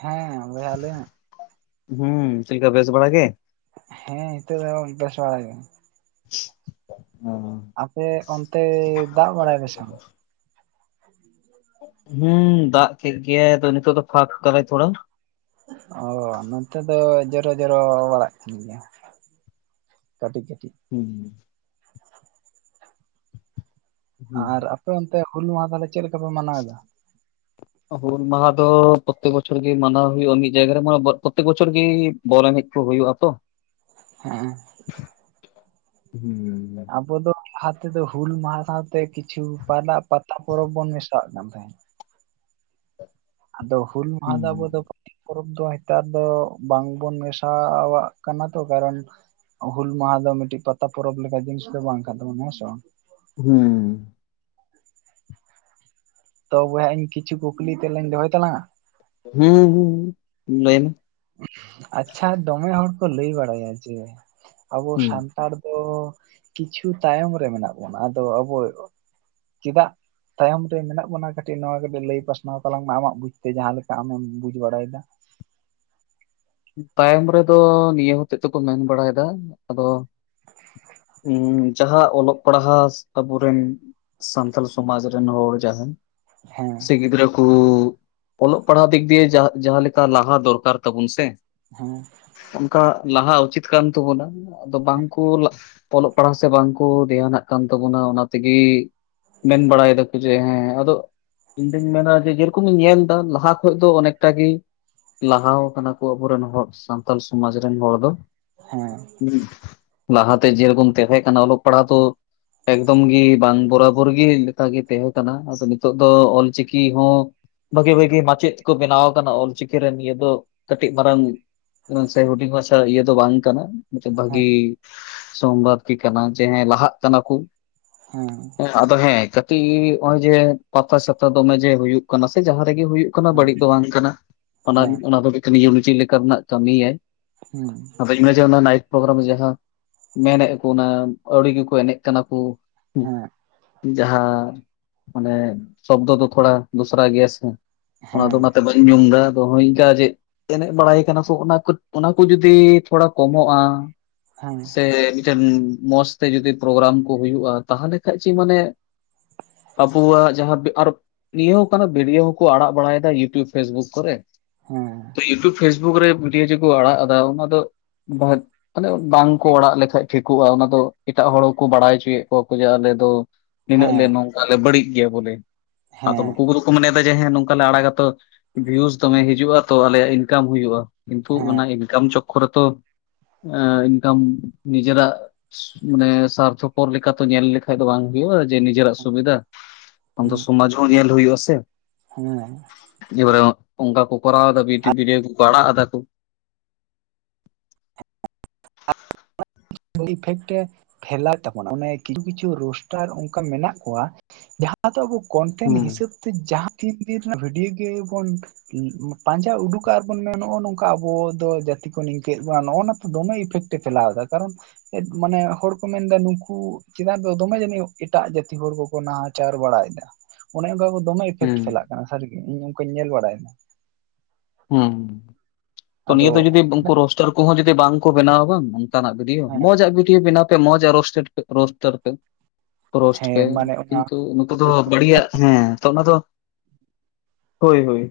ᱦᱮᱸ ᱵᱚᱭᱦᱟ ᱞᱟᱹᱭ ᱢᱮ᱾ ᱦᱩᱸ ᱪᱮᱫ ᱞᱮᱠᱟ ᱵᱮᱥ ᱵᱟᱲᱟ ᱜᱮ? ᱦᱮᱸ ᱱᱤᱛᱚᱜ ᱫᱚ ᱵᱮᱥ ᱵᱟᱲᱟ ᱜᱮ᱾ [unintelligible] ᱟᱯᱮ ᱚᱱᱛᱮ ᱫᱟᱜ ᱵᱟᱲᱟᱭ ᱟᱥᱮ ᱵᱟᱝ? [unintelligible] ᱚ ᱱᱚᱛᱮ ᱫᱚ ᱡᱚᱨᱚ-ᱡᱚᱨᱚ ᱵᱟᱲᱟᱜ ᱜᱮᱭᱟ᱾ ᱠᱟᱹᱴᱤᱡ ᱠᱟᱹᱴᱤᱡ ᱦᱩᱸ᱾ ᱦᱩᱸ ᱟᱨ ᱟᱯᱮ ᱚᱱᱛᱮ ᱦᱩᱞ ᱢᱟᱦᱟ ᱛᱟᱦᱸᱞᱮ ᱪᱮᱫ ᱞᱮᱠᱟ ᱯᱮ ᱢᱟᱱᱟᱣᱮᱫᱟ? ᱦᱩᱞ ᱢᱟᱦᱟ ᱫᱚ ᱯᱚᱨᱛᱮᱠ ᱵᱚᱪᱷᱚᱨ ᱜᱮ ᱢᱟᱱᱟᱣ ᱦᱩᱭᱩᱜᱼᱟ᱾ ᱢᱤᱫ ᱡᱟᱭᱜᱟ ᱨᱮ ᱢᱟ ᱯᱚᱨᱛᱮᱠ ᱵᱚᱪᱷᱚᱨ ᱜᱮ ᱵᱚᱞ ᱮᱱᱮᱪ ᱠᱚ ᱦᱩᱭᱩᱜ ᱟ ᱛᱚ᱾ ᱦᱮᱸ᱾ ᱦᱩᱸ ᱟᱵᱚ ᱫᱚ ᱱᱚᱛᱮ ᱫᱚ ᱦᱩᱞ ᱢᱟᱦᱟ ᱥᱟᱶᱛᱮ ᱠᱤᱪᱷᱩ ᱯᱟᱫᱟ ᱯᱟᱛᱟ ᱯᱚᱨᱚᱵᱽ ᱵᱚᱱ ᱢᱮᱥᱟᱜ ᱠᱟᱱ ᱛᱟᱦᱮᱱ ᱾ ᱟᱫᱚ ᱦᱩᱞ ᱢᱟᱦᱟ ᱦᱩᱸ ᱫᱚ ᱟᱵᱚ ᱫᱚ ᱯᱚᱨᱚᱵᱽ ᱫᱚ ᱱᱮᱛᱟᱨ ᱫᱚ ᱵᱟᱝᱵᱚᱱ ᱢᱮᱥᱟᱣᱟᱜ ᱠᱟᱱᱟ ᱛᱚ ᱠᱟᱨᱚᱱ ᱦᱩᱞ ᱢᱟᱦᱟ ᱫᱚ ᱢᱤᱫᱴᱤᱡ ᱯᱟᱛᱟ ᱯᱚᱨᱚᱵᱽ ᱞᱮᱠᱟ ᱡᱤᱱᱤᱥ ᱫᱚ ᱵᱟᱝ ᱠᱟᱱ ᱛᱟᱵᱚᱱᱟ ᱦᱮᱸᱥᱮ ᱵᱟᱝ? ᱦᱩᱸ᱾ ᱛᱚ ᱵᱚᱭᱦᱟ ᱤᱧ ᱠᱤᱪᱷᱩ ᱠᱩᱠᱞᱤ ᱛᱮᱞᱟᱧ ᱫᱚᱦᱚᱭ ᱛᱟᱞᱟᱝᱟ? ᱦᱩᱸ ᱦᱩᱸ ᱞᱟᱹᱭᱢᱮ᱾ ᱟᱪᱪᱷᱟ ᱫᱚᱢᱮ ᱦᱚᱲ ᱠᱚ ᱞᱟᱹᱭ ᱵᱟᱲᱟᱭᱟ ᱡᱮ ᱟᱵᱚ ᱦᱩᱸ ᱥᱟᱱᱛᱟᱲ ᱫᱚ ᱠᱤᱪᱷᱩ ᱛᱟᱭᱚᱢ ᱨᱮ ᱢᱮᱱᱟᱜ ᱵᱚᱱᱟ ᱟᱫᱚ ᱟᱵᱚ ᱪᱮᱫᱟᱜ? ᱛᱟᱭᱚᱢ ᱨᱮ ᱢᱮᱱᱟᱜ ᱵᱚᱱᱟ ᱠᱟᱹᱴᱤᱡ ᱱᱚᱣᱟ ᱠᱚᱫᱚ ᱞᱟᱹᱭ ᱯᱟᱥᱱᱟᱣ ᱛᱟᱞᱟᱝ ᱢᱮ ᱟᱢᱟᱜ ᱵᱩᱡᱽ ᱛᱮ ᱡᱟᱦᱟᱸ ᱞᱮᱠᱟ ᱟᱢᱮᱢ ᱵᱩᱡᱽ ᱵᱟᱲᱟᱭᱮᱫᱟ᱾ [inaudible] ᱛᱟᱭᱚᱢ ᱨᱮᱫᱚ ᱱᱤᱭᱟᱹ ᱦᱚᱛᱮ ᱛᱮ ᱠᱚ ᱢᱮᱱ ᱵᱟᱲᱟᱭᱮᱫᱟ ᱟᱫᱚ ᱡᱟᱦᱟᱸ ᱚᱞᱚᱜ ᱯᱟᱲᱦᱟᱣ ᱟᱵᱚᱨᱤᱱ ᱥᱟᱱᱛᱟᱞ ᱥᱚᱢᱟᱡᱽ ᱨᱤᱱ ᱦᱚᱲ ᱡᱟᱦᱟᱸ ᱦᱮᱸ ᱥᱮ ᱜᱤᱫᱽᱨᱟᱹ ᱠᱚ ᱚᱞᱚᱜ ᱯᱟᱲᱦᱟᱣ ᱫᱤᱠ ᱫᱤᱭᱮ ᱡᱟᱦᱟᱸ ᱞᱮᱠᱟ ᱞᱟᱦᱟ ᱫᱚᱨᱠᱟᱨ ᱛᱟᱵᱚᱱ ᱥᱮ ᱦᱮᱸ ᱚᱱᱝᱠᱟ ᱞᱟᱦᱟ ᱩᱪᱤᱛ ᱠᱟᱱ ᱛᱟᱵᱚᱱᱟ᱾ ᱟᱫᱚ ᱵᱟᱝ ᱠᱚ ᱚᱞᱚᱜ ᱯᱟᱲᱦᱟᱣ ᱥᱮ ᱵᱟᱝᱠᱚ ᱫᱷᱮᱭᱟᱱᱟᱜ ᱠᱟᱱ ᱛᱟᱵᱚᱱᱟ ᱚᱱᱟ ᱛᱮᱜᱮ ᱢᱮᱱ ᱵᱟᱲᱟ ᱮᱫᱟ ᱠᱚ ᱡᱮ ᱦᱮᱸ ᱟᱫᱚ ᱤᱧ ᱫᱩᱧ ᱢᱮᱱᱟ ᱡᱮ ᱡᱮᱨᱚᱠᱚᱢᱤᱧ ᱧᱮᱞᱫᱟ ᱞᱟᱦᱟ ᱠᱷᱚᱡ ᱫᱚ ᱚᱱᱮᱠᱴᱟ ᱜᱮ ᱞᱟᱦᱟᱣ ᱠᱟᱱᱟ ᱠᱚ᱾ ᱟᱵᱚᱨᱮᱱ ᱦᱚᱲ ᱥᱟᱱᱛᱟᱞ ᱥᱚᱢᱟᱡᱽ ᱨᱮᱱ ᱦᱚᱲ ᱫᱚ ᱦᱮᱸ ᱞᱟᱦᱟᱛᱮ ᱡᱮᱨᱚᱠᱚᱢ ᱛᱟᱦᱮᱸ ᱠᱟᱱᱟ ᱚᱞᱚᱜ ᱯᱟᱲᱦᱟᱣ ᱫᱚ ᱮᱠᱫᱚᱢ ᱜᱤ ᱵᱟᱝ ᱵᱚᱨᱟᱵᱚᱨ ᱜᱤ ᱞᱮᱠᱟᱜᱮ ᱛᱟᱦᱮᱸ ᱠᱟᱱᱟ ᱟᱫᱚ ᱱᱤᱛᱚᱜ ᱫᱚ ᱚᱞᱪᱤᱠᱤ ᱦᱚᱸ ᱵᱷᱟᱹᱜᱤ ᱵᱷᱟᱹᱜᱤ ᱢᱟᱪᱮᱫ ᱠᱚ ᱵᱮᱱᱟᱣ ᱠᱟᱱᱟ ᱚᱞᱪᱤᱠᱤ ᱨᱮ ᱱᱤᱭᱟᱹ ᱫᱚ [inaudible] ᱢᱤᱫᱴᱤᱡ ᱢᱟᱨᱟᱝ ᱥᱮ ᱦᱩᱰᱤᱧ ᱵᱷᱟᱥᱟ ᱤᱭᱟᱹ ᱫᱚ ᱵᱟᱝ ᱠᱟᱱᱟ ᱢᱤᱫᱴᱮᱱ ᱵᱷᱟᱹᱜᱤ ᱦᱮᱸ [unintelligible] ᱥᱳᱢᱵᱟᱫ ᱜᱤ ᱠᱟᱱᱟ ᱡᱮ ᱦᱮᱸ ᱞᱟᱦᱟᱜ ᱠᱟᱱᱟ ᱠᱚ [inaudible] ᱟᱫᱚ ᱦᱮᱸ [inaudible] ᱱᱚᱜᱼᱚᱭ ᱡᱮ ᱯᱟᱛᱟ ᱪᱷᱟᱛᱟ ᱫᱚᱢᱮ ᱡᱮ ᱦᱩᱭᱩᱜ ᱠᱟᱱᱟ ᱥᱮ ᱡᱟᱦᱟᱸ [inaudible] ᱦᱩᱭᱩᱜ ᱠᱟᱱᱟ ᱦᱮᱸ ᱵᱟᱹᱲᱤᱡ ᱫᱚ ᱵᱟᱝ ᱠᱟᱱᱟ ᱦᱮᱸ ᱦᱮᱸ ᱚᱱᱟ ᱫᱚ [inaudible] ᱞᱮᱠᱟᱱᱟᱜ ᱠᱟᱹᱢᱤᱟᱭ ᱦᱩᱸ [inaudible] ᱱᱟᱭ ᱯᱨᱳᱜᱨᱟᱢ ᱡᱟᱦᱟᱸ ᱢᱮᱱᱮᱫ ᱠᱚ ᱚᱱᱟ ᱟᱹᱣᱲᱤ ᱜᱮᱠᱚ ᱮᱱᱮᱡ ᱠᱟᱱᱟ ᱠᱚ ᱦᱮᱸ ᱡᱟᱦᱟᱸ ᱢᱟᱱᱮ ᱥᱚᱵᱫᱽᱚ ᱫᱚ ᱛᱷᱚᱲᱟ ᱫᱚᱥᱨᱟ ᱜᱮᱭᱟ ᱥᱮ ᱚᱱᱟ ᱦᱮᱸ ᱫᱚ ᱚᱱᱟᱛᱮ ᱵᱟᱹᱧ ᱧᱩᱢ ᱮᱫᱟ ᱟᱫᱚ ᱦᱚᱸᱜᱚᱭ ᱤᱱᱠᱟ ᱡᱮ ᱮᱱᱮᱡ ᱵᱟᱲᱟᱭ ᱠᱟᱱᱟ ᱠᱚ ᱚᱱᱟ ᱚᱱᱟ ᱠᱚ ᱡᱩᱫᱤ ᱛᱷᱚᱲᱟ ᱠᱚᱢᱚᱜᱼᱟ ᱦᱮᱸ ᱥᱮ ᱤᱱᱠᱟ ᱱ ᱢᱚᱸᱡᱽᱛᱮ ᱡᱩᱫᱤ ᱯᱨᱳᱜᱨᱟᱢ ᱠᱚ ᱦᱩᱭᱩᱜᱼᱟ ᱛᱟᱦᱟᱞᱮ ᱠᱷᱟᱱ ᱪᱮ ᱢᱟᱱᱮ ᱟᱵᱚᱣᱟᱜ ᱡᱟᱦᱟᱸ ᱟᱨ ᱱᱤᱭᱟᱹ ᱦᱚ ᱠᱟᱱᱟ ᱵᱷᱤᱰᱭᱳ ᱦᱚᱸᱠᱚ ᱟᱲᱟᱜ ᱵᱟᱲᱟᱭᱮᱫᱟ ᱤᱭᱩᱴᱩᱵᱽ ᱯᱷᱮᱥᱵᱩᱠ ᱠᱚᱨᱮ ᱦᱮᱸ ᱤᱭᱩᱴᱩᱵᱽ ᱯᱷᱮᱥᱵᱩᱠ ᱨᱮ ᱵᱷᱤᱰᱤᱭᱳ ᱡᱮ ᱠᱚ ᱟᱲᱟᱜ ᱮᱫᱟ ᱚᱱᱟ ᱫᱚ [inaudible] ᱵᱟᱝᱠᱚ ᱚᱲᱟᱜ ᱞᱮᱠᱷᱟᱡ ᱴᱷᱤᱠᱚᱜᱼᱟ ᱚᱱᱟ ᱫᱚ ᱮᱴᱟᱜ ᱦᱚᱲᱠᱚ ᱵᱟᱲᱟᱭ ᱦᱚᱪᱚᱭᱮᱫ ᱠᱚᱣᱟ ᱠᱚ ᱡᱮ ᱟᱞᱮ ᱫᱚ ᱱᱤᱱᱟᱹᱜ ᱦᱮᱸ ᱞᱮ ᱱᱚᱝᱠᱟ ᱞᱮ ᱵᱟᱹᱲᱤᱡ ᱜᱮᱭᱟ ᱵᱚᱞᱮ ᱟᱫᱚ ᱦᱮᱸ ᱱᱩᱠᱩ ᱠᱚᱫᱚ ᱠᱚ ᱢᱚᱱᱮ ᱮ ᱦᱮᱸ ᱱᱚᱝᱠᱟ ᱞᱮ ᱟᱲᱟᱜᱟᱛᱚ ᱵᱷᱤᱭᱩᱥ ᱦᱮᱸ ᱫᱚᱢᱮ ᱦᱤᱡᱩᱜᱼᱟ ᱛᱚ ᱟᱞᱮᱭᱟᱜ ᱤᱱᱠᱟᱢ ᱦᱩᱭᱩᱜᱼᱟ ᱠᱤᱱᱛᱩ ᱦᱮᱸ ᱚᱱᱟ ᱤᱱᱠᱟᱢ ᱪᱚᱠᱠᱷᱚᱨ ᱨᱮᱛᱚ ᱮ ᱤᱱᱠᱟᱢ ᱱᱤᱡᱮᱨᱟᱜ ᱢᱟᱱᱮ ᱥᱟᱨᱛᱷᱚᱯᱚᱨ ᱞᱮᱠᱟ ᱞᱮᱠᱟᱛᱮ ᱧᱮᱞ ᱞᱮᱠᱷᱟᱡ ᱫᱚ ᱵᱟᱝ ᱦᱩᱭᱩᱜᱼᱟ ᱡᱮ ᱱᱤᱡᱮᱨᱟᱜ ᱥᱩᱵᱤᱫᱷᱟ [inaudible] ᱦᱮᱸ ᱥᱚᱢᱟᱡ ᱦᱚᱸ ᱧᱮᱞ ᱦᱩᱭᱩᱜ ᱟᱥᱮ ᱦᱮᱸ ᱚᱱᱠᱟ ᱠᱚ ᱠᱚᱨᱟᱣ ᱮᱫᱟ ᱵᱤ ᱵᱤᱰᱤᱭᱳ ᱠᱚ ᱠᱚ ᱟᱲᱟᱜ ᱮᱫᱟ [unintelligible] ᱰᱤᱯᱷᱮᱠᱴᱮ ᱯᱷᱮᱞᱟᱭ ᱮᱫ ᱛᱟᱵᱚᱱᱟ ᱚᱱᱮ ᱠᱤᱪᱷᱩ ᱠᱤᱪᱷᱩ ᱨᱳᱥᱴᱟᱨ ᱚᱱᱠᱟ ᱢᱮᱱᱟᱜ ᱠᱚᱣᱟ ᱡᱟᱦᱟᱸ ᱫᱚ ᱟᱵᱚ ᱠᱚᱱᱴᱮᱱᱴ ᱦᱩᱸ ᱦᱤᱥᱟᱹᱵ ᱛᱮ ᱡᱟᱦᱟᱸ ᱛᱤᱱ ᱫᱤᱱ ᱨᱮᱱᱟᱜ ᱵᱷᱤᱰᱤᱭᱳ ᱜᱮᱵᱚᱱ ᱯᱟᱸᱡᱟ ᱩᱰᱩᱠᱟᱜ ᱟᱨᱵᱚᱱ ᱢᱮᱱᱜᱼᱼᱟ ᱱᱚᱜᱚ ᱱᱚᱝᱠᱟ ᱟᱵᱚ ᱫᱚ ᱡᱟ [inaudible] ᱵᱚᱱᱟ ᱱᱚᱜ ᱱᱟ ᱛᱚ ᱫᱚᱢᱮ ᱤᱯᱷᱮᱠᱴ ᱮ ᱯᱷᱮᱞᱟᱣ ᱮᱫᱟ ᱠᱟᱨᱚᱱ ᱢᱟᱱᱮ ᱦᱚᱲ ᱠᱚ ᱢᱮᱱᱫᱟ ᱱᱩᱠᱩ ᱪᱮᱛᱟᱱ ᱨᱮᱫᱚ ᱫᱚᱢᱮ ᱡᱟᱹᱱᱤᱡ ᱮᱴᱟᱜ ᱡᱟᱹᱛᱤ ᱦᱚᱲ ᱠᱚᱠᱚ ᱱᱟᱦᱟ ᱟᱪᱟᱨ ᱵᱟᱲᱟᱭᱮᱫᱟ ᱚᱱᱮ ᱚᱱᱠᱟ ᱠᱚ ᱫᱚᱢᱮ ᱤᱯᱷᱮᱠᱴ ᱦᱩᱸ ᱪᱟᱞᱟᱜ ᱠᱟᱱᱟ ᱥᱟᱹᱨᱤ ᱜᱮ ᱤᱧ ᱚᱱᱠᱟᱧ ᱧᱮᱞ ᱵᱟᱲᱟᱭᱮᱫᱟ ᱦᱩᱸ ᱛᱚ ᱟᱫᱚ ᱱᱤᱭᱟᱹ ᱫᱚ ᱡᱩᱫᱤ ᱩᱱᱠᱩ ᱨᱳᱥᱴᱟᱨ ᱠᱚᱦᱚᱸ ᱡᱩᱫᱤ ᱵᱟᱝ ᱠᱚ ᱵᱮᱱᱟᱣᱟ ᱵᱟᱝ ᱚᱱᱠᱟᱱᱟᱜ ᱵᱷᱤᱰᱤᱭᱳ ᱦᱮᱸ ᱢᱚᱡᱽ ᱟᱜ ᱟᱜᱩᱭ ᱯᱮ ᱵᱮᱱᱟᱣ ᱢᱚᱡᱟ ᱨᱳᱥᱴᱮᱴ ᱨᱳᱥᱴᱟᱨᱯᱮ ᱨᱳᱥᱴ ᱯᱮ ᱦᱮᱸ ᱢᱟᱱᱮ ᱚᱱᱟ ᱠᱤᱱᱛᱩ ᱱᱩᱠᱩ ᱫᱚ ᱵᱟᱹᱲᱤᱡᱟᱜ ᱦᱮᱸ ᱛᱚ ᱚᱱᱟ ᱫᱚ ᱦᱳᱭ ᱦᱳᱭ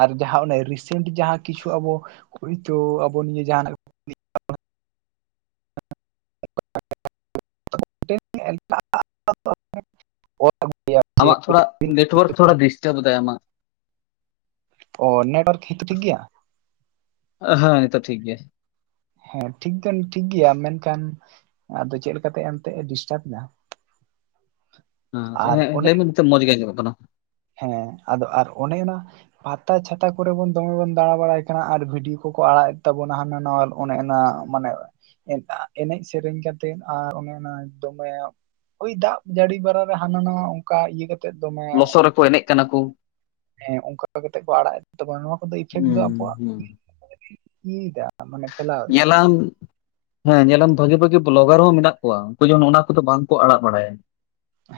ᱟᱨ ᱡᱟᱦᱟᱸ ᱚᱱᱮ ᱨᱤᱥᱮᱱᱴ ᱡᱟᱦᱟᱸ ᱠᱤᱪᱷᱩ ᱟᱵᱚ ᱦᱳᱭᱛᱳ ᱟᱵᱚ ᱱᱤᱭᱟᱹ ᱡᱟᱦᱟᱱᱟᱜ [inaudible] [inaudible] ᱮᱴᱟᱜ [inaudible] ᱟᱢᱟᱜ ᱛᱷᱚᱲᱟ ᱱᱮᱴᱳᱣᱟᱨᱠ ᱛᱷᱚᱲᱟ ᱰᱤᱥᱴᱟᱵᱽᱫᱟᱭ ᱟᱢᱟᱜ ᱦᱮᱛᱚ ᱴᱷᱤᱠ ᱜᱮᱭᱟ ᱦᱮᱸ ᱱᱤᱛᱚᱜ ᱴᱷᱤᱠ ᱜᱮᱭᱟ ᱦᱮᱸ ᱴᱷᱤᱠ ᱫᱚ ᱴᱷᱤᱠ ᱜᱮᱭᱟ ᱢᱮᱱᱠᱷᱟᱱ ᱟᱫᱚ ᱪᱮᱫ ᱞᱮᱠᱟᱛᱮ ᱮᱱᱛᱮᱜ ᱮ ᱰᱤᱥᱴᱟᱵ ᱫᱟ [inaudible] ᱚᱱᱮ ᱞᱟᱹᱭ ᱢᱮ ᱱᱤᱛᱚᱜ ᱢᱚᱡᱽ ᱜᱮ ᱟᱡᱚᱢᱚᱜ ᱠᱟᱱᱟ ᱦᱮᱸ ᱟᱫᱚ ᱟᱨ ᱚᱱᱮ ᱚᱱᱟ ᱯᱟᱛᱟ ᱪᱷᱟᱛᱟ ᱠᱚᱨᱮ ᱵᱚᱱ ᱫᱚᱢᱮ ᱵᱚᱱ ᱫᱟᱬᱟ ᱵᱟᱲᱟᱭ ᱠᱟᱱᱟ ᱟᱨ ᱵᱷᱤᱰᱤᱭᱳ ᱠᱚ ᱠᱚ ᱟᱲᱟᱜᱮᱫ ᱛᱟᱵᱚᱱᱟ ᱦᱟᱱᱟ ᱱᱟᱣᱟ ᱚᱱᱮ ᱚᱱᱟ ᱢᱟᱱᱮ ᱮᱱ ᱮᱱᱮᱡ ᱥᱮᱨᱮᱧ ᱠᱟᱛᱮ ᱟᱨ ᱚᱱᱮ ᱚᱱᱟ ᱫᱚᱢᱮ ᱳᱭ ᱫᱟᱜ ᱡᱟᱹᱲᱤ ᱵᱟᱲᱟᱨᱟ ᱨᱮ ᱦᱟᱱᱟ ᱱᱟᱣᱟ ᱚᱝᱠᱟ ᱤᱭᱟᱹ ᱠᱟᱛᱮ ᱫᱚᱢᱮ ᱞᱚᱥᱚᱫ ᱨᱮᱠᱚ ᱮᱱᱮᱡ ᱠᱟᱱᱟ ᱠᱚ ᱦᱮᱸ ᱚᱝᱠᱟ ᱠᱟᱛᱮ ᱠᱚ ᱟᱲᱟᱜ ᱮᱫ ᱛᱟᱵᱚᱱ ᱱᱚᱣᱟ ᱤᱯᱷᱮᱠᱴ ᱫᱚ ᱦᱩᱸ ᱟᱵᱚᱣᱟᱜ ᱦᱩᱸ [inaudible] ᱤᱭᱟᱹ ᱫᱟ ᱢᱟᱱᱮ ᱯᱷᱮᱞᱟᱣ ᱫᱟ ᱧᱮᱞᱟᱢ ᱦᱮᱸ ᱧᱮᱞᱟᱢ ᱵᱷᱟᱜᱤ ᱵᱷᱟᱜᱤ ᱵᱞᱚᱜᱟᱨ ᱦᱚᱸ ᱢᱮᱱᱟᱜ ᱠᱚᱣᱟ ᱩᱱᱠᱩ ᱡᱮᱢᱚᱱ ᱚᱱᱟ ᱠᱚᱫᱚ ᱵᱟᱝᱠᱚ ᱟᱲᱟᱜ ᱵᱟᱲᱟᱭᱟ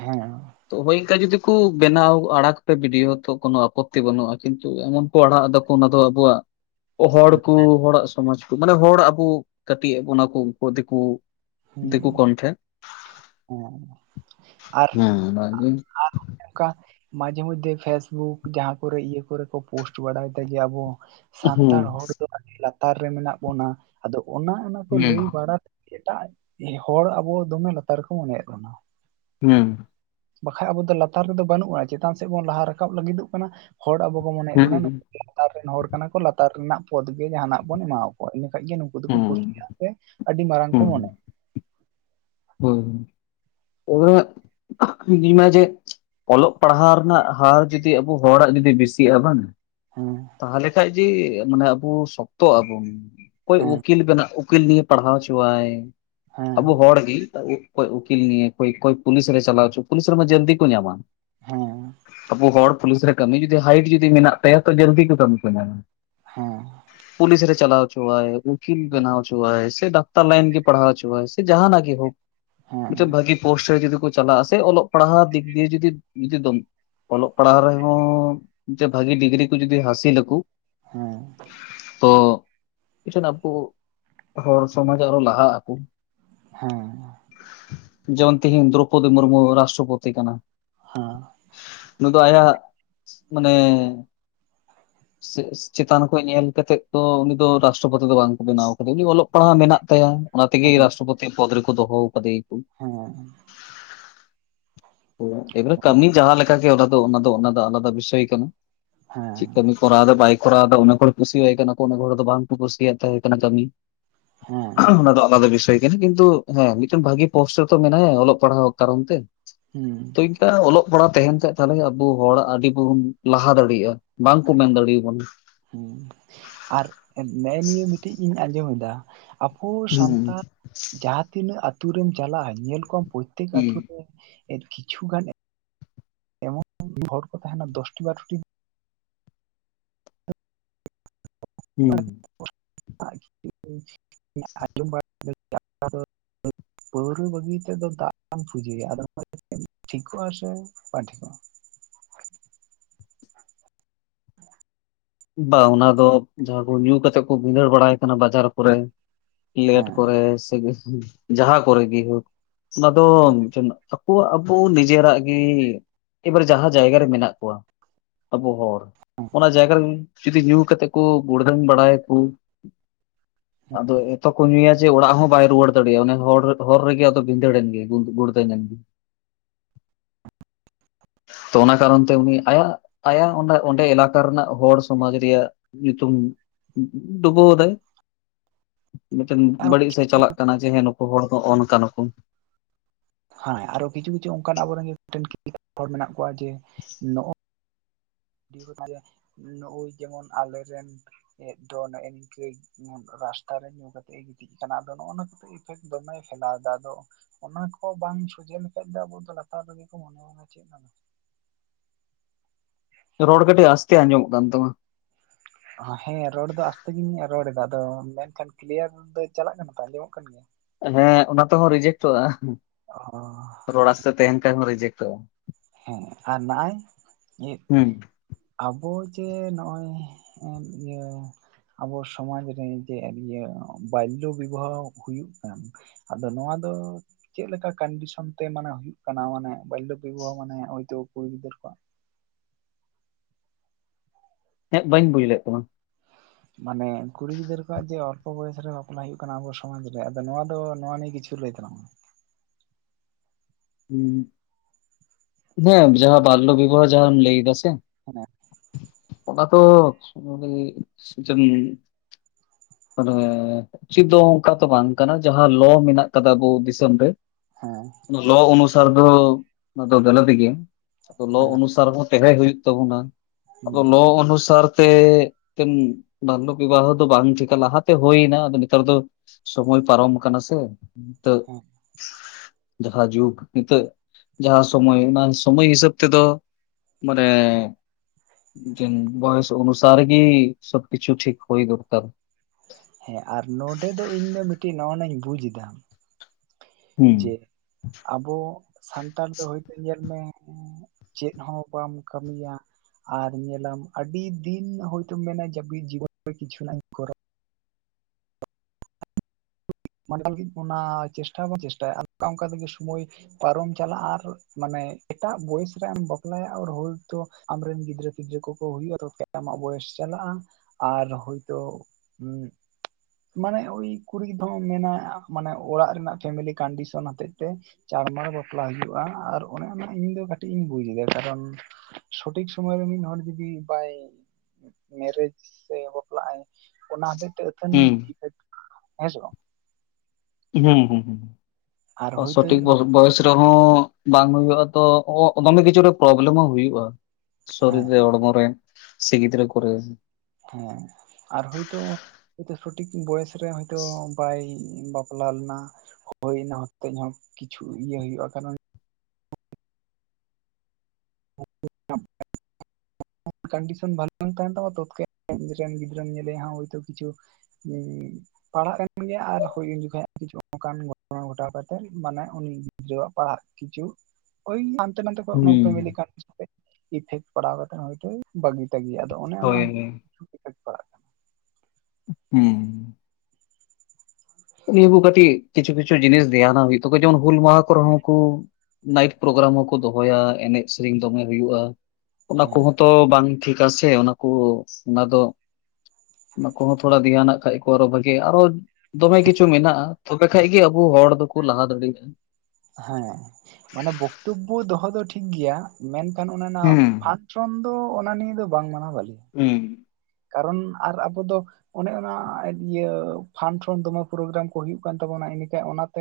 ᱦᱮᱸ ᱛᱚ ᱦᱳᱭᱠᱟ ᱡᱩᱫᱤ ᱠᱚ ᱵᱮᱱᱟᱣ ᱟᱲᱟᱜ ᱠᱟᱛᱮ ᱵᱷᱤᱰᱤᱭᱳ ᱛᱚ ᱠᱳᱱᱳ ᱟᱯᱚᱛᱛᱤ ᱵᱟᱹᱱᱩᱜᱼᱟ ᱠᱤᱱᱛᱩ ᱮᱢᱚᱱ ᱠᱚ ᱟᱲᱟᱜ ᱫᱟᱠᱚ ᱚᱱᱟ ᱫᱚ ᱟᱵᱚᱣᱟᱜ ᱦᱚᱲ ᱠᱚ ᱦᱚᱲᱟᱜ ᱥᱚᱢᱟᱡᱽ ᱠᱚ ᱢᱟᱱᱮ ᱦᱚᱲ ᱟᱵᱚ ᱠᱟᱹᱴᱤᱡ ᱮ ᱵᱚᱱᱟ ᱠᱚ ᱩᱱᱠᱩ ᱛᱮᱠᱚ ᱦᱩᱸ ᱫᱤᱠᱩ ᱠᱚᱴᱷᱮᱱ ᱦᱮᱸ ᱦᱮᱸ ᱟᱨ [unintelligible] ᱢᱟᱡᱷᱮ ᱢᱚᱫᱽᱫᱷᱮ ᱯᱷᱮᱥᱵᱩᱠ ᱡᱟᱦᱟᱸ ᱠᱚᱨᱮ ᱤᱭᱟᱹ ᱠᱚᱨᱮ ᱠᱚ ᱯᱳᱥᱴ ᱵᱟᱲᱟᱭᱮᱫᱟ ᱡᱮ ᱟᱵᱚ ᱥᱟᱱᱛᱟᱲ ᱦᱚᱲ ᱫᱚ ᱟᱹᱰᱤ ᱞᱟᱛᱟᱨ ᱨᱮ ᱢᱮᱱᱟᱜ ᱵᱚᱱᱟ ᱟᱫᱚ ᱚᱱᱟ ᱚᱱᱟ ᱠᱚ ᱞᱟᱹᱭ ᱵᱟᱲᱟ ᱮᱴᱟᱜ ᱦᱚᱲ ᱟᱵᱚ ᱫᱚᱢᱮ ᱞᱟᱛᱟᱨ ᱨᱮᱠᱚ ᱢᱚᱱᱮᱭᱮᱫ ᱵᱚᱱᱟ ᱦᱮᱸ ᱵᱟᱠᱷᱟᱡ ᱟᱵᱚ ᱫᱚ ᱞᱟᱛᱟᱨ ᱨᱮᱫᱚ ᱵᱟᱹᱱᱩᱜ ᱵᱚᱱᱟ ᱪᱮᱛᱟᱱ ᱥᱮᱫ ᱵᱚᱱ ᱞᱟᱦᱟ ᱨᱟᱠᱟᱵ ᱞᱟᱹᱜᱤᱫᱚᱜ ᱠᱟᱱᱟ ᱦᱚᱲ ᱟᱵᱚ ᱠᱚ ᱢᱚᱱᱮᱭᱮᱫ ᱵᱚᱱᱟ ᱱ ᱦᱮᱸ ᱞᱟᱛᱟᱨ ᱨᱮᱱ ᱦᱚᱲ ᱠᱟᱱᱟ ᱠᱚ ᱞᱟᱛᱟᱨ ᱨᱮᱱᱟᱜ ᱯᱚᱫ ᱜᱮ ᱡᱟᱦᱟᱱᱟᱜ ᱵᱚᱱ ᱮᱢᱟ ᱠᱚᱣᱟ ᱤᱱᱟᱹ ᱾ ᱤᱱᱟ ᱠᱷᱟᱱᱡ ᱜᱮ ᱱᱩᱠᱩ ᱫᱚᱠᱚ ᱠᱩᱥᱤᱭᱟᱜᱼᱟ ᱥᱮ ᱟᱹᱰᱤ ᱢᱟᱨᱟᱝ ᱠᱚ ᱦᱮᱸ ᱢᱚᱱᱮᱭᱟ ᱦᱮᱸ [unintelligible] ᱤᱧ ᱢᱮ ᱡᱮ ᱚᱞᱚᱜ ᱯᱟᱲᱦᱟᱣ ᱨᱮᱱᱟᱜ ᱦᱟᱨ ᱡᱩᱫᱤ ᱟᱵᱚ ᱦᱚᱲᱟᱜ ᱡᱩᱫᱤ ᱵᱮᱥᱤᱜᱼᱟ ᱵᱟᱝ ᱦᱮᱸ ᱛᱟᱦᱞᱮ ᱠᱷᱟᱱᱡ ᱡᱮ ᱢᱟᱱᱮ ᱟᱵᱚ ᱥᱚᱠᱛᱚᱜ ᱟᱵᱚᱱ ᱚᱠᱚᱭ ᱦᱮᱸ ᱩᱠᱤᱞ ᱵᱮᱱᱟᱜ ᱱᱤᱭ ᱯᱟᱲᱦᱟᱣ ᱦᱚᱪᱟᱭ ᱦᱮᱸ ᱟᱵᱚ ᱦᱚᱲ ᱜᱮ ᱠᱚ ᱩᱠᱤᱞ ᱱ ᱯᱩᱞᱤᱥ ᱨᱮ ᱪᱟᱞᱟᱣ ᱦᱚᱪᱚ ᱯᱩᱞᱤᱥ ᱨᱮᱠᱚ ᱡᱟᱞᱫᱤ ᱜᱮᱠᱚ ᱧᱟᱢᱟ ᱦᱮᱸ ᱟᱵᱚ ᱦᱚᱲ ᱯᱩᱞᱤᱥ ᱨᱮ ᱠᱟᱹᱢᱤ ᱡᱩᱫᱤ ᱦᱟᱭᱤᱴ ᱡᱩᱫᱤ ᱢᱮᱱᱟᱜ ᱛᱟᱭᱟ ᱛᱚ ᱡᱚᱞᱫᱤ ᱠᱚ ᱠᱟᱹᱢᱤ ᱠᱚ ᱧᱟᱢᱟ ᱦᱮ ᱯᱩᱞᱤᱥ ᱨᱮ ᱪᱟᱞᱟᱣ ᱪᱩᱣᱟ ᱟᱭ ᱩᱠᱤᱞ ᱵᱮᱱᱟᱣ ᱪᱩᱣᱟ ᱟᱭ ᱥᱮ ᱰᱟᱠᱛᱟᱨ ᱞᱟᱭᱤᱱ ᱯᱟᱲᱦᱟᱣ ᱪᱩᱣᱟ ᱟᱭ ᱥᱮ ᱡᱟᱦᱟᱸ ᱱᱟ ᱜᱮ ᱦᱳᱠ ᱢᱤᱫ ᱦᱮᱸ ᱵᱷᱟᱹᱜᱤ ᱯᱳᱥᱴ ᱨᱮ ᱡᱩᱫᱤ ᱠᱚ ᱪᱟᱞᱟᱜᱼᱟ ᱥᱮ ᱚᱞᱚᱜ ᱯᱟᱲᱦᱟᱜ ᱫᱤᱠ ᱫᱤᱭᱮ ᱡᱩᱫᱤ ᱚᱞᱚᱜ ᱯᱟᱲᱦᱟᱜ ᱨᱮᱦᱚᱸ ᱡᱮ ᱵᱷᱟᱹᱜᱤ ᱰᱤᱜᱽᱨᱤ ᱠᱚ ᱡᱩᱫᱤ ᱦᱟᱹᱥᱤᱞ ᱟᱠᱚ ᱦᱮᱸ ᱛᱚ [unintelligible] ᱟᱵᱚ ᱦᱚᱲ ᱥᱚᱢᱟᱡ ᱟᱨᱚ ᱞᱟᱦᱟᱜ ᱟᱠᱚ ᱦᱮᱸ ᱡᱚᱭᱚᱱ ᱛᱤᱦᱤᱧ ᱫᱨᱚᱯᱚᱫᱤ ᱢᱩᱨᱢᱩ ᱨᱟᱥᱴᱨᱚᱯᱚᱛᱤ ᱠᱟᱱᱟ ᱦᱮᱸ ᱱᱩᱭ ᱫᱚ ᱟᱭᱟᱜ ᱢᱟᱱᱮ ᱪᱮᱛᱟᱱ ᱠᱷᱚᱱ ᱧᱮᱞ ᱠᱟᱛᱮᱜ ᱛᱚ ᱩᱱᱤ ᱫᱚ ᱨᱟᱥᱴᱨᱚᱯᱚᱛᱤ ᱫᱚ ᱵᱟᱝ ᱠᱚ ᱵᱮᱱᱟᱣ ᱟᱠᱟᱫᱮᱭᱟ ᱩᱱᱤ ᱚᱞᱚᱜ ᱯᱟᱲᱦᱟᱜ ᱢᱮᱱᱟᱜ ᱛᱟᱭᱟ᱾ ᱚᱱᱟ ᱛᱮᱜᱮ ᱦᱮᱸ ᱨᱟᱥᱴᱨᱚᱯᱚᱛᱤ ᱯᱚᱫ ᱨᱮᱠᱚ ᱫᱚᱦᱚ ᱟᱠᱟᱫᱮ᱾ ᱦᱮᱸ ᱮᱵᱟᱨ ᱠᱟᱹᱢᱤ ᱡᱟᱦᱟ ᱞᱮᱠᱟ ᱜᱮ ᱚᱱᱟ ᱫᱚ ᱚᱱᱟ ᱫᱚ ᱚᱱᱟ ᱫᱚ ᱟᱞᱟᱫᱟ ᱵᱤᱥᱚᱭ ᱠᱟᱱᱟ ᱦᱮᱸ ᱪᱮᱫ ᱠᱟᱹᱢᱤ ᱠᱚᱨᱟ ᱫᱟ ᱵᱟᱭ ᱠᱚᱨᱟᱣᱫᱟ ᱚᱱᱟ ᱠᱚᱨᱮ ᱠᱩᱥᱤᱟᱭ ᱠᱟᱱᱟ ᱠᱚ ᱚᱱᱟ ᱠᱚᱨᱮ ᱫᱚ ᱵᱟᱝᱠᱚ ᱠᱩᱥᱤᱭᱟᱜ ᱛᱟᱦᱮᱸ ᱠᱟᱱᱟ ᱠᱟᱹᱢᱤ ᱦᱮᱸ ᱚᱱᱟ ᱫᱚ ᱟᱞᱟᱫᱟ ᱵᱤᱥᱚᱭ ᱠᱤᱱᱛᱩ ᱦᱮᱸ ᱢᱤᱫᱴᱮᱱ ᱵᱷᱟᱜᱤ ᱯᱳᱥᱴ ᱨᱮ ᱛᱚ ᱢᱮᱱᱟᱭᱟ ᱚᱞᱚᱜ ᱯᱟᱲᱦᱟᱣ ᱠᱟᱨᱚᱱ ᱛᱮ ᱦᱩᱸ ᱛᱚ ᱤᱱᱠᱟᱹ ᱚᱞᱚᱜ ᱯᱟᱲᱦᱟᱜ ᱛᱟᱦᱮᱱ ᱠᱷᱟᱡ ᱛᱟᱞᱦᱮ ᱟᱵᱚ ᱦᱚᱲᱟᱜ ᱟᱹᱰᱤᱵᱚᱱ ᱞᱟᱦᱟ ᱫᱟᱲᱮᱭᱟᱜᱼᱟ ᱵᱟᱝᱠᱚ ᱢᱮᱱ ᱫᱟᱲᱮᱭᱟᱵᱚᱱᱟ ᱦᱮᱸ ᱟᱨ ᱱᱮᱜᱼ ᱱᱤᱭᱟᱹ ᱢᱤᱫᱴᱤᱡ ᱤᱧ ᱟᱸᱡᱚᱢ ᱤᱫᱟ ᱟᱵᱚ ᱦᱩᱸ ᱥᱟᱱᱛᱟᱲ ᱡᱟᱦᱟᱸ ᱛᱤᱱᱟᱹᱜ ᱟᱛᱳ ᱨᱮᱢ ᱪᱟᱞᱟᱜᱼᱟ ᱧᱮᱞ ᱠᱚᱢ ᱯᱚᱨᱛᱮᱠ ᱦᱩᱸ ᱟᱛᱩ ᱨᱮ ᱠᱤᱪᱷᱩ ᱜᱟᱱ ᱮᱢᱚᱱ ᱦᱚᱲ ᱠᱚ ᱛᱟᱦᱮᱱᱟ ᱫᱚᱥᱴᱤ ᱵᱟᱨᱚᱴᱤ ᱦᱩᱸ [unintelligible] ᱯᱟᱹᱣᱨᱟᱹ ᱵᱟᱹᱜᱤ ᱛᱮᱫᱚ ᱫᱟᱜ ᱯᱩᱡᱟᱹᱭᱟ ᱟᱫᱚ ᱚᱱᱟ ᱴᱷᱤᱠᱚᱜ ᱟ ᱥᱮ ᱵᱟᱝ ᱴᱷᱤᱠᱚᱜᱼᱟ [inaudible] ᱵᱟ ᱚᱱᱟ ᱫᱚ ᱡᱟᱦᱟᱸ ᱠᱚ ᱧᱩ ᱠᱟᱛᱮᱫ ᱠᱚ ᱵᱷᱤᱸᱫᱟᱹᱲ ᱵᱟᱲᱟᱭ ᱠᱟᱱᱟ ᱵᱟᱡᱟᱨ ᱠᱚᱨᱮ ᱞᱮᱴ ᱦᱮᱸ ᱠᱚᱨᱮ ᱥᱮ ᱡᱟᱦᱟᱸ ᱠᱚᱨᱮᱜ ᱜᱮ ᱦᱳᱠ ᱚᱱᱟ ᱫᱚ ᱦᱮᱸ ᱟᱠᱩ ᱟᱜ ᱟᱵᱚ ᱱᱤᱡᱮᱨᱟᱜ ᱜᱮ ᱮᱵᱟᱨ ᱡᱟᱦᱟᱸ ᱡᱟᱭᱜᱟ ᱨᱮ ᱢᱮᱱᱟᱜ ᱠᱚᱣᱟ ᱟᱵᱚ ᱦᱚᱲ ᱚᱱᱟ ᱡᱟᱭᱜᱟ ᱨᱮ ᱡᱩᱫᱤ ᱧᱩ ᱠᱟᱛᱮ ᱠᱚ ᱜᱩᱲᱫᱟᱹᱱ ᱵᱟᱲᱟᱭᱟᱠᱚ ᱟᱫᱚ ᱮᱛᱚ ᱠᱚ ᱧᱩᱭᱼᱼ ᱡᱮ ᱚᱲᱟᱜ ᱦᱚᱸ ᱵᱟᱭ ᱨᱩᱣᱟᱹᱲ ᱫᱟᱲᱮᱭᱟᱜᱼᱟ ᱚᱱᱮ ᱦᱚᱲ ᱦᱚᱨ ᱨᱮᱜᱮ ᱟᱫᱚ ᱵᱷᱸᱤᱫᱟᱹᱲᱮᱱ ᱜᱮ ᱜᱩᱲᱫᱟᱹᱝ ᱮᱱᱜᱜᱤ᱾ [inaudible] ᱛᱚ ᱚᱱᱟ ᱠᱟᱨᱚᱱ ᱛᱮ ᱩᱱᱤ ᱟᱭᱟᱜ ᱟᱭᱟᱜ ᱚᱸᱰᱮ ᱮᱞᱟᱠᱟ ᱨᱮᱱᱟᱜ ᱦᱚᱲ [unintelligible] ᱢᱤᱫᱴᱮᱱ ᱵᱟᱹᱲᱤᱡ ᱥᱮᱫ ᱪᱟᱞᱟᱜ ᱠᱟᱱᱟ ᱡᱮ ᱦᱮᱸ ᱱᱩᱠᱩ ᱦᱚᱲ ᱫᱚ ᱚᱱ ᱠᱟᱱᱟ ᱠᱚ ᱦᱳᱭ ᱠᱤᱪᱷᱩ ᱠᱤᱪᱷᱩ ᱚᱱᱠᱟᱱ ᱟᱵᱚᱨᱮᱱ ᱴᱮᱱ ᱦᱚᱲ ᱢᱮᱱᱟᱜ ᱠᱚᱣᱟ ᱡᱮ ᱱᱚᱜᱼ [unintelligible] ᱡᱮᱢᱚᱱ ᱟᱞᱮ ᱨᱮᱱ ᱫᱚ ᱱᱚᱜᱼ ᱱᱤᱝᱠᱟᱹ ᱨᱟᱥᱛᱟ ᱨᱮ ᱧᱩ ᱠᱟᱛᱮᱭ ᱜᱤᱛᱤᱡ ᱠᱟᱱᱟ, ᱟᱫᱚ ᱱᱚᱜ-ᱚ ᱱᱚᱭᱟ [unintelligible] ᱫᱚᱢᱮ ᱦᱮᱱᱟᱜ -ᱟ ᱟᱫᱚ ᱚᱱᱟ ᱠᱚ ᱵᱟᱝ, ᱥᱚᱡᱷᱮ ᱱᱤᱛᱚᱜ ᱫᱚ ᱟᱵᱚ ᱫᱚ ᱞᱟᱛᱟᱨ ᱨᱮᱜᱮ ᱠᱚ ᱢᱚᱱᱮ ᱵᱚᱱᱟ ᱪᱮᱫ ᱠᱟᱱᱟ [inaudible] ᱨᱚᱲ ᱠᱟᱹᱴᱤᱡ ᱟᱥᱛᱮ ᱟᱸᱡᱚᱢᱚᱜ ᱠᱟᱱ ᱛᱟᱢᱟ᱾ ᱦᱮᱸ ᱨᱚᱲ ᱫᱚ ᱟᱥᱛᱮ ᱜᱤᱧ ᱨᱚᱲᱮᱫᱟ ᱟᱫᱚ ᱢᱮᱱᱠᱷᱟᱱ ᱠᱞᱤᱭᱟᱨ ᱫᱚ ᱪᱟᱞᱟᱜ ᱠᱟᱱᱟ ᱛᱚ ᱟᱸᱡᱚᱢᱚᱜ ᱠᱟᱱ ᱜᱮᱭᱟ ᱦᱮᱸ ᱚᱱᱟ ᱛᱮᱦᱚᱸ ᱨᱤᱡᱮᱠᱴᱚᱜᱼᱟ, ᱚ ᱨᱚᱲ ᱟᱥᱛᱮ ᱛᱟᱦᱮᱱ ᱠᱷᱟᱡ ᱦᱚᱸ ᱨᱤᱡᱮᱠᱴᱚᱜᱼᱟ ᱦᱮᱸ ᱟᱨ ᱱᱚᱜᱼᱚᱭ ᱦᱩᱸ ᱟᱵᱚ ᱡᱮ ᱱᱚᱜᱼᱚᱭ ᱮᱫ ᱤᱭᱟᱹ ᱟᱵᱚ ᱥᱚᱢᱟᱡ ᱨᱮ ᱡᱮ ᱤᱭᱟᱹ ᱵᱟᱭᱞᱚ ᱵᱤᱵᱚᱦᱟᱣ ᱦᱩᱭᱩᱜ ᱠᱟᱱ ᱟᱫᱚ ᱱᱚᱣᱟ ᱫᱚ ᱪᱮᱫ ᱞᱮᱠᱟ ᱠᱟᱱᱰᱤᱥᱚᱱ ᱛᱮ ᱢᱟᱱᱮ ᱦᱩᱭᱩᱜ ᱠᱟᱱᱟ ᱢᱟᱱᱮ ᱵᱟᱭᱞᱩ ᱵᱤᱵᱚᱦᱟ ᱢᱟᱱᱮ ᱛᱚ ᱠᱩᱲᱤ ᱜᱤᱫᱽᱨᱟᱹ ᱠᱚᱣᱟᱜ ᱛᱮᱫ ᱵᱟᱹᱧ ᱵᱩᱡ ᱞᱮᱫ ᱛᱟᱢᱟ ᱢᱟᱱᱮ ᱠᱩᱲᱤ ᱜᱤᱫᱽᱟᱹᱨ ᱠᱚᱣᱟᱜ ᱡᱮ ᱚᱞᱯᱚ ᱵᱚᱭᱚᱥ ᱨᱮ ᱵᱟᱯᱞᱟ ᱦᱩᱭᱩᱜ ᱠᱟᱱᱟ ᱟᱵᱚ ᱥᱚᱢᱟᱡ ᱨᱮ ᱟᱫᱚ ᱱᱚᱣᱟ ᱫᱚ ᱱᱚᱣᱟ ᱱᱮᱭ ᱠᱤᱪᱷᱩ ᱞᱟᱹᱭ ᱛᱟᱞᱟᱝ ᱢᱮ [inaudible] ᱦᱩ ᱦᱮᱸ ᱡᱟᱦᱟᱸ ᱵᱟᱞᱞᱚ ᱵᱤᱵᱟᱦᱚ ᱡᱟᱦᱟᱸᱢ ᱞᱟᱹᱭ ᱫᱟ ᱥᱮ [unintelligible] ᱚᱱᱟ ᱫᱚ ᱮᱠᱪᱩᱣᱟᱹᱞᱤ [unintelligible] ᱤᱪᱤᱛ ᱫᱚ ᱚᱱᱠᱟ ᱛᱚ ᱵᱟᱝ ᱠᱟᱱᱟ ᱡᱟᱦᱟᱸ ᱞᱚ ᱢᱮᱱᱟᱜ ᱠᱟᱫᱟ ᱟᱵᱚ ᱫᱤᱥᱚᱢ ᱨᱮ ᱦᱮᱸ ᱞᱚ ᱚᱱᱩᱥᱟᱨ ᱫᱚ ᱚᱱᱟ ᱫᱚ ᱜᱟᱹᱞᱟᱛ ᱜᱮ ᱟᱫᱚ ᱞᱚ ᱚᱱᱩᱥᱟᱨ ᱦᱚᱸ ᱴᱮᱵᱷᱮᱠ ᱦᱩᱭᱩᱜ ᱛᱟᱵᱚᱱᱟ ᱟᱫᱚ ᱦᱮᱸ ᱞᱚ ᱚᱱᱩᱥᱟᱨ ᱛᱮ ᱵᱟᱠᱠᱚ ᱵᱤᱵᱟᱦᱚ ᱫᱚ ᱵᱟᱝ ᱴᱷᱤᱠ-ᱟ ᱞᱟᱦᱟᱛᱮ ᱦᱩᱭᱱᱟ ᱟᱫᱚ ᱱᱮᱛᱟᱨ ᱫᱚ ᱥᱚᱢᱚᱭ ᱯᱟᱨᱚᱢ ᱟᱠᱟᱱᱟ ᱥᱮ ᱛᱚ ᱦᱮᱸ ᱡᱟᱦᱟᱸ ᱡᱩᱜᱽ ᱱᱤᱛᱚᱜ ᱡᱟᱦᱟᱸ ᱥᱚᱢᱚᱭ ᱚᱱᱟ ᱥᱚᱢᱚᱭ ᱦᱤᱥᱟᱹᱵ ᱛᱮᱫᱚ ᱢᱟᱱᱮ ᱫᱤᱱ ᱵᱚᱭᱮᱥ ᱚᱱᱩᱥᱟᱨ ᱜᱤ ᱥᱚᱵ ᱠᱤᱪᱷᱩ ᱴᱷᱤᱠ ᱦᱩᱭ ᱫᱚᱨᱠᱟᱨ᱾ ᱦᱮᱸ ᱟᱨ ᱱᱚᱰᱮ ᱫᱚ ᱤᱧ ᱫᱚ ᱢᱤᱫᱴᱮᱱ ᱱᱚᱜ ᱱᱟᱧ ᱵᱩᱡᱽ ᱮᱫᱟ ᱦᱩᱸ ᱡᱮ ᱟᱵᱚ ᱥᱟᱱᱛᱟᱲ ᱫᱚ ᱦᱳᱭᱛᱳ ᱧᱮᱞ ᱢᱮ [inaudible] ᱪᱮᱫ ᱦᱚᱸ ᱵᱟᱢ ᱠᱟᱹᱢᱤᱭᱟ ᱟᱨ ᱧᱮᱞᱟᱢ ᱟᱹᱰᱤ ᱫᱤᱱ ᱦᱚᱭᱛᱚᱢ ᱢᱮᱱᱟ ᱡᱟᱯᱤᱫ ᱡᱤᱵᱚᱱ ᱠᱤᱪᱷᱩᱱᱟᱜ ᱤᱧ ᱠᱚᱨᱟ ᱢᱟᱱᱮ ᱞᱟᱹᱜᱤᱫ ᱚᱱᱟ ᱪᱮᱥᱴᱟ ᱵᱚᱱ ᱪᱮᱥᱴᱟᱭᱟ ᱚᱱᱠᱟ ᱚᱱᱠᱟ ᱛᱮᱜᱮ ᱥᱚᱢᱚᱭ ᱯᱟᱨᱚᱢ ᱪᱟᱞᱟᱜᱼᱟ ᱟᱨ ᱢᱟᱱᱮ ᱮᱴᱟᱜ ᱵᱚᱭᱮᱥ ᱨᱮ ᱮᱢ ᱵᱟᱯᱞᱟᱭᱟ ᱦᱳᱭᱛᱚ ᱟᱢᱨᱤᱱ ᱜᱤᱫᱽᱨᱟᱹ ᱯᱤᱫᱽᱨᱟᱹ ᱠᱚ ᱠᱚ ᱦᱩᱭᱩᱜᱼᱟ ᱛᱟ ᱟᱢᱟᱜ ᱵᱚᱭ ᱪᱟᱞᱟᱜᱼᱟ ᱟᱨ ᱦᱳᱭᱛᱳ ᱦᱩ ᱢᱟᱱᱮ ᱳᱭ ᱠᱩᱲᱤ ᱜᱤᱫᱽᱨᱟᱹ ᱛᱚᱢ ᱢᱮᱱᱟ ᱢᱟᱱᱮ ᱚᱲᱟᱜ ᱨᱮᱱᱟᱜ ᱯᱷᱮᱢᱮᱞᱤ ᱠᱟᱱᱰᱤᱥᱚᱱ ᱦᱚᱛᱮᱡ ᱛᱮ ᱪᱟᱨᱢᱟᱨ ᱵᱟᱯᱞᱟ ᱦᱩᱭᱩᱜᱼᱟ ᱟᱨ ᱛᱚ ᱚᱱᱮ ᱚᱱᱟ ᱤᱧ ᱫᱚ ᱠᱟᱹᱴᱤᱡ ᱤᱧ ᱵᱩᱡ ᱮᱫᱟ ᱠᱟᱨᱚᱱ ᱥᱚᱴᱷᱤᱠ ᱥᱚᱢᱚᱭ ᱨᱮ ᱢᱤᱫ ᱦᱚᱲ ᱡᱩᱫᱤ ᱵᱟᱭ ᱢᱮᱨᱮᱡᱽ ᱥᱮ ᱵᱟᱯᱞᱟᱜ ᱟᱭ ᱚᱱᱟ ᱦᱚᱛᱮ ᱦᱩᱸ [unintelligible] ᱦᱮᱸᱥᱮ ᱵᱟᱝ ᱦᱮᱸ ᱦᱮᱸ ᱦᱮᱸ ᱟᱨ ᱦᱳᱭᱛᱳ ᱚᱥᱚᱴᱷᱤᱠ ᱵᱚ ᱵᱚᱭᱚᱥ ᱨᱮᱦᱚ ᱵᱟᱝ ᱦᱩᱭᱩᱜᱼᱟ ᱛᱚ ᱫᱚᱢᱮ ᱠᱤᱪᱷᱩ ᱨᱮ ᱯᱨᱚᱵᱞᱮᱢ ᱦᱚᱸ ᱦᱩᱭᱩᱜᱼᱟ ᱦᱮᱸ ᱥᱚᱨᱤᱨ ᱨᱮ ᱦᱚᱲᱢᱚ ᱨᱮ ᱥᱮ ᱜᱤᱫᱽᱨᱟᱹ ᱠᱚᱨᱮ ᱦᱮᱸ ᱟᱨ ᱦᱚᱭ ᱛᱚ ᱥᱚᱴᱷᱤᱠ ᱵᱚᱭᱮᱥ ᱨᱮ ᱦᱚᱭ ᱛᱚ ᱵᱟᱭ ᱵᱟᱯᱞᱟ [unintelligible] ᱦᱳᱭᱱᱟ ᱦᱳᱭᱱᱟ ᱠᱤᱪᱷᱩ ᱤᱭᱟᱹ ᱦᱩᱭᱩᱜᱼᱟ ᱟᱨ ᱠᱟᱨᱚᱱ [unintelligible] ᱤᱧ ᱨᱮᱱ ᱜᱤᱫᱽᱨᱟᱹᱢ ᱧᱮᱞᱮᱭᱟ ᱦᱚᱭ ᱛᱚ ᱠᱤᱪᱷᱩ ᱩᱸ ᱯᱟᱲᱦᱟᱜ ᱠᱟᱱ ᱜᱮᱭᱟ ᱟᱨ ᱦᱩᱭ ᱩᱱ ᱡᱚᱠᱷᱟᱱ ᱚᱱᱠᱟᱱ ᱜᱷᱚᱴᱚᱱᱟ ᱜᱷᱚᱴᱟᱣ ᱠᱟᱛᱮᱫ ᱢᱟᱱᱮ ᱩᱱᱤ ᱜᱤᱫᱽᱨᱟᱹᱣᱟᱜ ᱯᱟᱲᱦᱟᱜ ᱠᱤᱪᱷᱩ ᱳᱭ ᱚᱱᱟ ᱢᱮᱱᱛᱮ ᱦᱩᱸ ᱚᱱᱟ ᱠᱟᱢᱤ ᱞᱮᱠᱟ ᱤᱯᱷᱮᱠᱴ ᱯᱟᱲᱟᱣ ᱠᱟᱛᱮ ᱦᱚᱭ ᱛᱚ ᱛ ᱵᱟᱹᱜᱤ ᱟᱫᱚ ᱚᱱᱮ ᱚᱱᱟ ᱦᱳᱭ ᱦᱚᱛᱮᱡ ᱛᱮ ᱠᱤᱪᱷᱩ ᱤᱯᱷᱮᱠᱴ ᱯᱟᱲᱟᱜ ᱠᱟᱱᱟ ᱦᱩᱸ ᱱᱤᱭᱟᱹ ᱠᱚ ᱠᱟᱹᱴ ᱠᱤᱪᱷᱩ ᱠᱤᱪᱷᱩ ᱡᱤᱱᱤᱥ ᱫᱭᱟᱱ ᱦᱚ ᱛᱟᱠᱚ ᱡᱮᱢᱚᱱ ᱦᱩᱞ ᱢᱟᱦᱟ ᱠᱚᱨᱮ ᱦᱚᱸ ᱠᱚ ᱱᱟᱭᱤᱴ ᱯᱨᱳᱜᱨᱟᱢ ᱦᱚᱸ ᱠᱚ ᱫᱚᱦᱚᱭᱟ ᱮᱱᱮᱡ ᱥᱮᱨᱮᱧ ᱫᱚᱢᱮ ᱦᱩᱭᱩᱜᱼᱟ ᱚᱱᱟ ᱦᱮᱸ ᱠᱚᱦᱚᱸ ᱛᱚ ᱵᱟᱝ ᱴᱷᱤᱠ ᱟᱥᱮ ᱚᱱᱟ ᱚᱱᱟ ᱫᱚ ᱚᱱᱟ ᱠᱚᱦᱚᱸ ᱛᱷᱚᱲᱟ ᱫᱷᱮᱭᱟᱱᱟᱜ ᱠᱷᱟᱡ ᱠᱚ ᱟᱨᱦᱚ ᱵᱷᱟᱜᱤᱭᱟ ᱟᱨᱦᱚ ᱫᱚᱢᱮ ᱠᱤᱪᱷᱩ ᱢᱮᱱᱟᱜᱼᱟ ᱛᱚᱵᱮ ᱠᱷᱟᱡᱽ ᱜᱮ ᱟᱵᱚ ᱦᱚᱲ ᱫᱚᱠᱚ ᱞᱟᱦᱟ ᱫᱟᱲᱮᱭᱟᱜᱼᱟ ᱦᱮᱸ ᱢᱟᱱᱮ ᱵᱚᱠᱛᱚᱵᱵᱚ ᱫᱚᱦᱚ ᱫᱚ ᱴᱷᱤᱠ ᱜᱮᱭᱟ ᱢᱮᱱ ᱠᱷᱟᱱ ᱚᱱᱮ ᱚᱱᱟ ᱦᱩᱸ ᱯᱷᱟᱪᱪᱚᱱ ᱫᱚ ᱚᱱᱟ ᱱᱤᱭᱮ ᱫᱚ ᱵᱟᱝ ᱢᱟᱱᱟ ᱵᱷᱟᱞᱤᱭᱟ ᱦᱩᱸ ᱠᱟᱨᱚᱱ ᱟᱨ ᱟᱵᱚ ᱫᱚ ᱚᱱᱮ ᱚᱱᱟ ᱤᱭᱟᱹ ᱯᱷᱟᱱᱰ ᱯᱷᱩᱱ ᱫᱚᱢᱮ ᱯᱨᱳᱜᱨᱟᱢ ᱠᱚ ᱦᱩᱭᱩᱜ ᱠᱟᱱ ᱛᱟᱵᱚᱱᱟ ᱤᱱ ᱠᱷᱟᱱ ᱚᱱᱟᱛᱮ